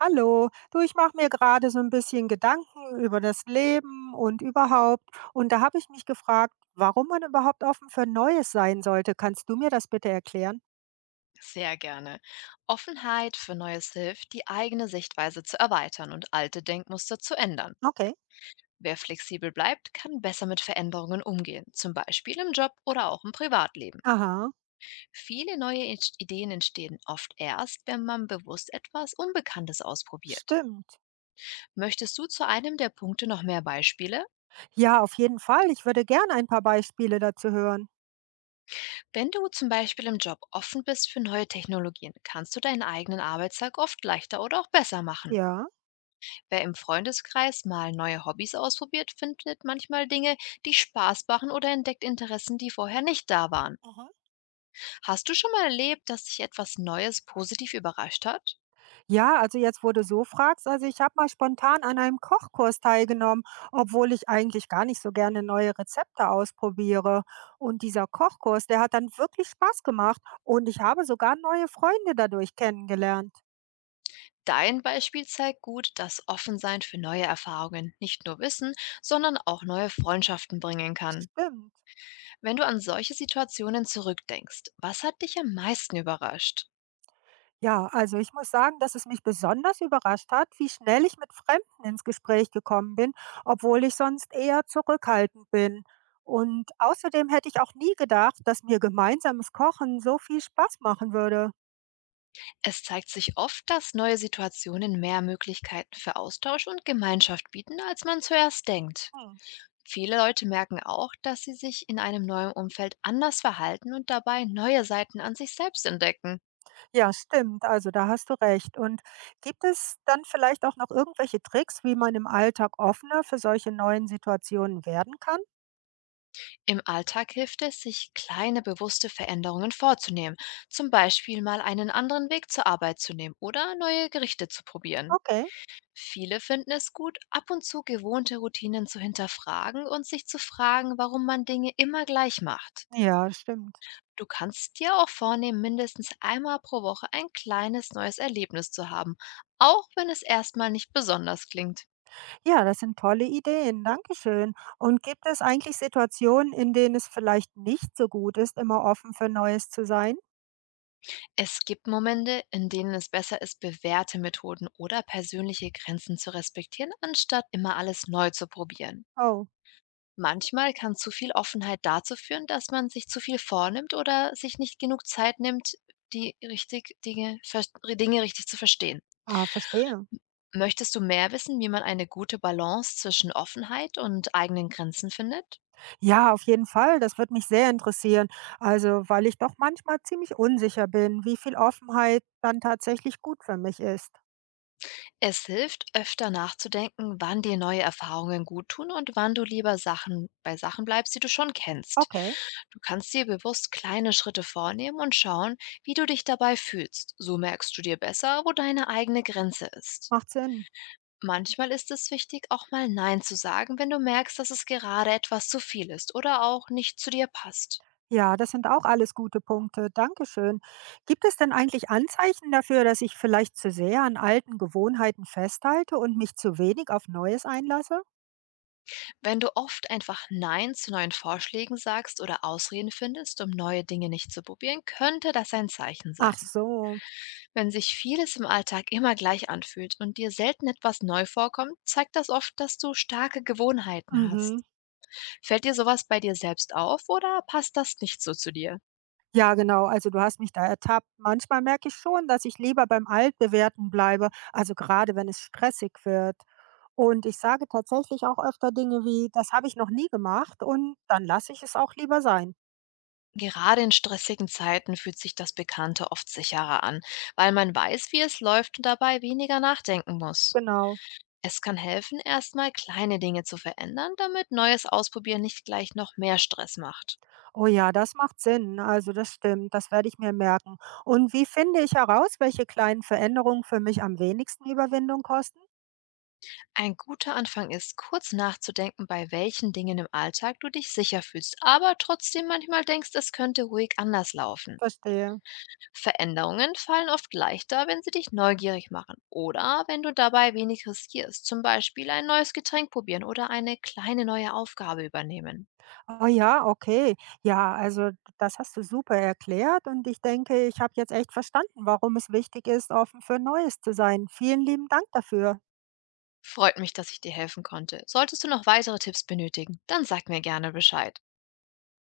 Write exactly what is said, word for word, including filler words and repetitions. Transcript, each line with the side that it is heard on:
right: Hallo, du, ich mache mir gerade so ein bisschen Gedanken über das Leben und überhaupt. Und da habe ich mich gefragt, warum man überhaupt offen für Neues sein sollte. Kannst du mir das bitte erklären?
left: Sehr gerne. Offenheit für Neues hilft, die eigene Sichtweise zu erweitern und alte Denkmuster zu ändern.
right: Okay.
left: Wer flexibel bleibt, kann besser mit Veränderungen umgehen, zum Beispiel im Job oder auch im Privatleben.
right: Aha,
left: Viele neue Ins- Ideen entstehen oft erst, wenn man bewusst etwas Unbekanntes ausprobiert.
right: stimmt.
left: Möchtest du zu einem der Punkte noch mehr Beispiele?
right: Ja, auf jeden Fall. Ich würde gerne ein paar Beispiele dazu hören.
left: Wenn du zum Beispiel im Job offen bist für neue Technologien, kannst du deinen eigenen Arbeitstag oft leichter oder auch besser machen.
right: Ja.
left: Wer im Freundeskreis mal neue Hobbys ausprobiert, findet manchmal Dinge, die Spaß machen oder entdeckt Interessen, die vorher nicht da waren.
right: Mhm.
left: Hast du schon mal erlebt, dass dich etwas Neues positiv überrascht hat?
right: Ja, also jetzt, wo du so fragst, also ich habe mal spontan an einem Kochkurs teilgenommen, obwohl ich eigentlich gar nicht so gerne neue Rezepte ausprobiere. Und dieser Kochkurs, der hat dann wirklich Spaß gemacht und ich habe sogar neue Freunde dadurch kennengelernt.
left: Dein Beispiel zeigt gut, dass Offensein für neue Erfahrungen nicht nur Wissen, sondern auch neue Freundschaften bringen kann.
right: Stimmt.
left: Wenn du an solche Situationen zurückdenkst, was hat dich am meisten überrascht?
right: Ja, also ich muss sagen, dass es mich besonders überrascht hat, wie schnell ich mit Fremden ins Gespräch gekommen bin, obwohl ich sonst eher zurückhaltend bin. Und außerdem hätte ich auch nie gedacht, dass mir gemeinsames Kochen so viel Spaß machen würde.
left: Es zeigt sich oft, dass neue Situationen mehr Möglichkeiten für Austausch und Gemeinschaft bieten, als man zuerst denkt.
right: Hm.
left: Viele Leute merken auch, dass sie sich in einem neuen Umfeld anders verhalten und dabei neue Seiten an sich selbst entdecken.
right: Ja, stimmt. Also da hast du recht. Und gibt es dann vielleicht auch noch irgendwelche Tricks, wie man im Alltag offener für solche neuen Situationen werden kann?
left: Im Alltag hilft es, sich kleine bewusste Veränderungen vorzunehmen, zum Beispiel mal einen anderen Weg zur Arbeit zu nehmen oder neue Gerichte zu probieren.
right: Okay.
left: Viele finden es gut, ab und zu gewohnte Routinen zu hinterfragen und sich zu fragen, warum man Dinge immer gleich macht.
right: Ja, stimmt.
left: Du kannst dir auch vornehmen, mindestens einmal pro Woche ein kleines neues Erlebnis zu haben, auch wenn es erstmal nicht besonders klingt.
right: Ja, das sind tolle Ideen. Dankeschön. Und gibt es eigentlich Situationen, in denen es vielleicht nicht so gut ist, immer offen für Neues zu sein?
left: Es gibt Momente, in denen es besser ist, bewährte Methoden oder persönliche Grenzen zu respektieren, anstatt immer alles neu zu probieren.
right: Oh.
left: Manchmal kann zu viel Offenheit dazu führen, dass man sich zu viel vornimmt oder sich nicht genug Zeit nimmt, die richtig Dinge, Dinge richtig zu verstehen.
right: Ah, verstehe.
left: Möchtest du mehr wissen, wie man eine gute Balance zwischen Offenheit und eigenen Grenzen findet?
right: Ja, auf jeden Fall. Das wird mich sehr interessieren. Also, weil ich doch manchmal ziemlich unsicher bin, wie viel Offenheit dann tatsächlich gut für mich ist.
left: Es hilft, öfter nachzudenken, wann dir neue Erfahrungen gut tun und wann du lieber Sachen bei Sachen bleibst, die du schon kennst.
right: Okay,
left: Du kannst dir bewusst kleine Schritte vornehmen und schauen, wie du dich dabei fühlst. So merkst du dir besser, wo deine eigene Grenze ist.
right: macht Sinn.
left: Manchmal ist es wichtig, auch mal Nein zu sagen, wenn du merkst, dass es gerade etwas zu viel ist oder auch nicht zu dir passt.
right: Ja, das sind auch alles gute Punkte. Dankeschön. Gibt es denn eigentlich Anzeichen dafür, dass ich vielleicht zu sehr an alten Gewohnheiten festhalte und mich zu wenig auf Neues einlasse?
left: Wenn du oft einfach Nein zu neuen Vorschlägen sagst oder Ausreden findest, um neue Dinge nicht zu probieren, könnte das ein Zeichen sein.
right: Ach so.
left: Wenn sich vieles im Alltag immer gleich anfühlt und dir selten etwas neu vorkommt, zeigt das oft, dass du starke Gewohnheiten
right: Mhm.
left: hast. Fällt dir sowas bei dir selbst auf oder passt das nicht so zu dir?
right: Ja, genau. Also du hast mich da ertappt. Manchmal merke ich schon, dass ich lieber beim Altbewährten bleibe, also gerade wenn es stressig wird. Und ich sage tatsächlich auch öfter Dinge wie, das habe ich noch nie gemacht, und dann lasse ich es auch lieber sein.
left: Gerade in stressigen Zeiten fühlt sich das Bekannte oft sicherer an, weil man weiß, wie es läuft und dabei weniger nachdenken muss.
right: Genau.
left: Es kann helfen, erstmal kleine Dinge zu verändern, damit neues Ausprobieren nicht gleich noch mehr Stress macht.
right: Oh ja, das macht Sinn. Also das stimmt, das werde ich mir merken. Und wie finde ich heraus, welche kleinen Veränderungen für mich am wenigsten Überwindung kosten?
left: Ein guter Anfang ist, kurz nachzudenken, bei welchen Dingen im Alltag du dich sicher fühlst, aber trotzdem manchmal denkst, es könnte ruhig anders laufen.
right: Verstehe.
left: Veränderungen fallen oft leichter, wenn sie dich neugierig machen oder wenn du dabei wenig riskierst, zum Beispiel ein neues Getränk probieren oder eine kleine neue Aufgabe übernehmen.
right: Oh ja, okay. Ja, also das hast du super erklärt und ich denke, ich habe jetzt echt verstanden, warum es wichtig ist, offen für Neues zu sein. Vielen lieben Dank dafür.
left: Freut mich, dass ich dir helfen konnte. Solltest du noch weitere Tipps benötigen, dann sag mir gerne Bescheid.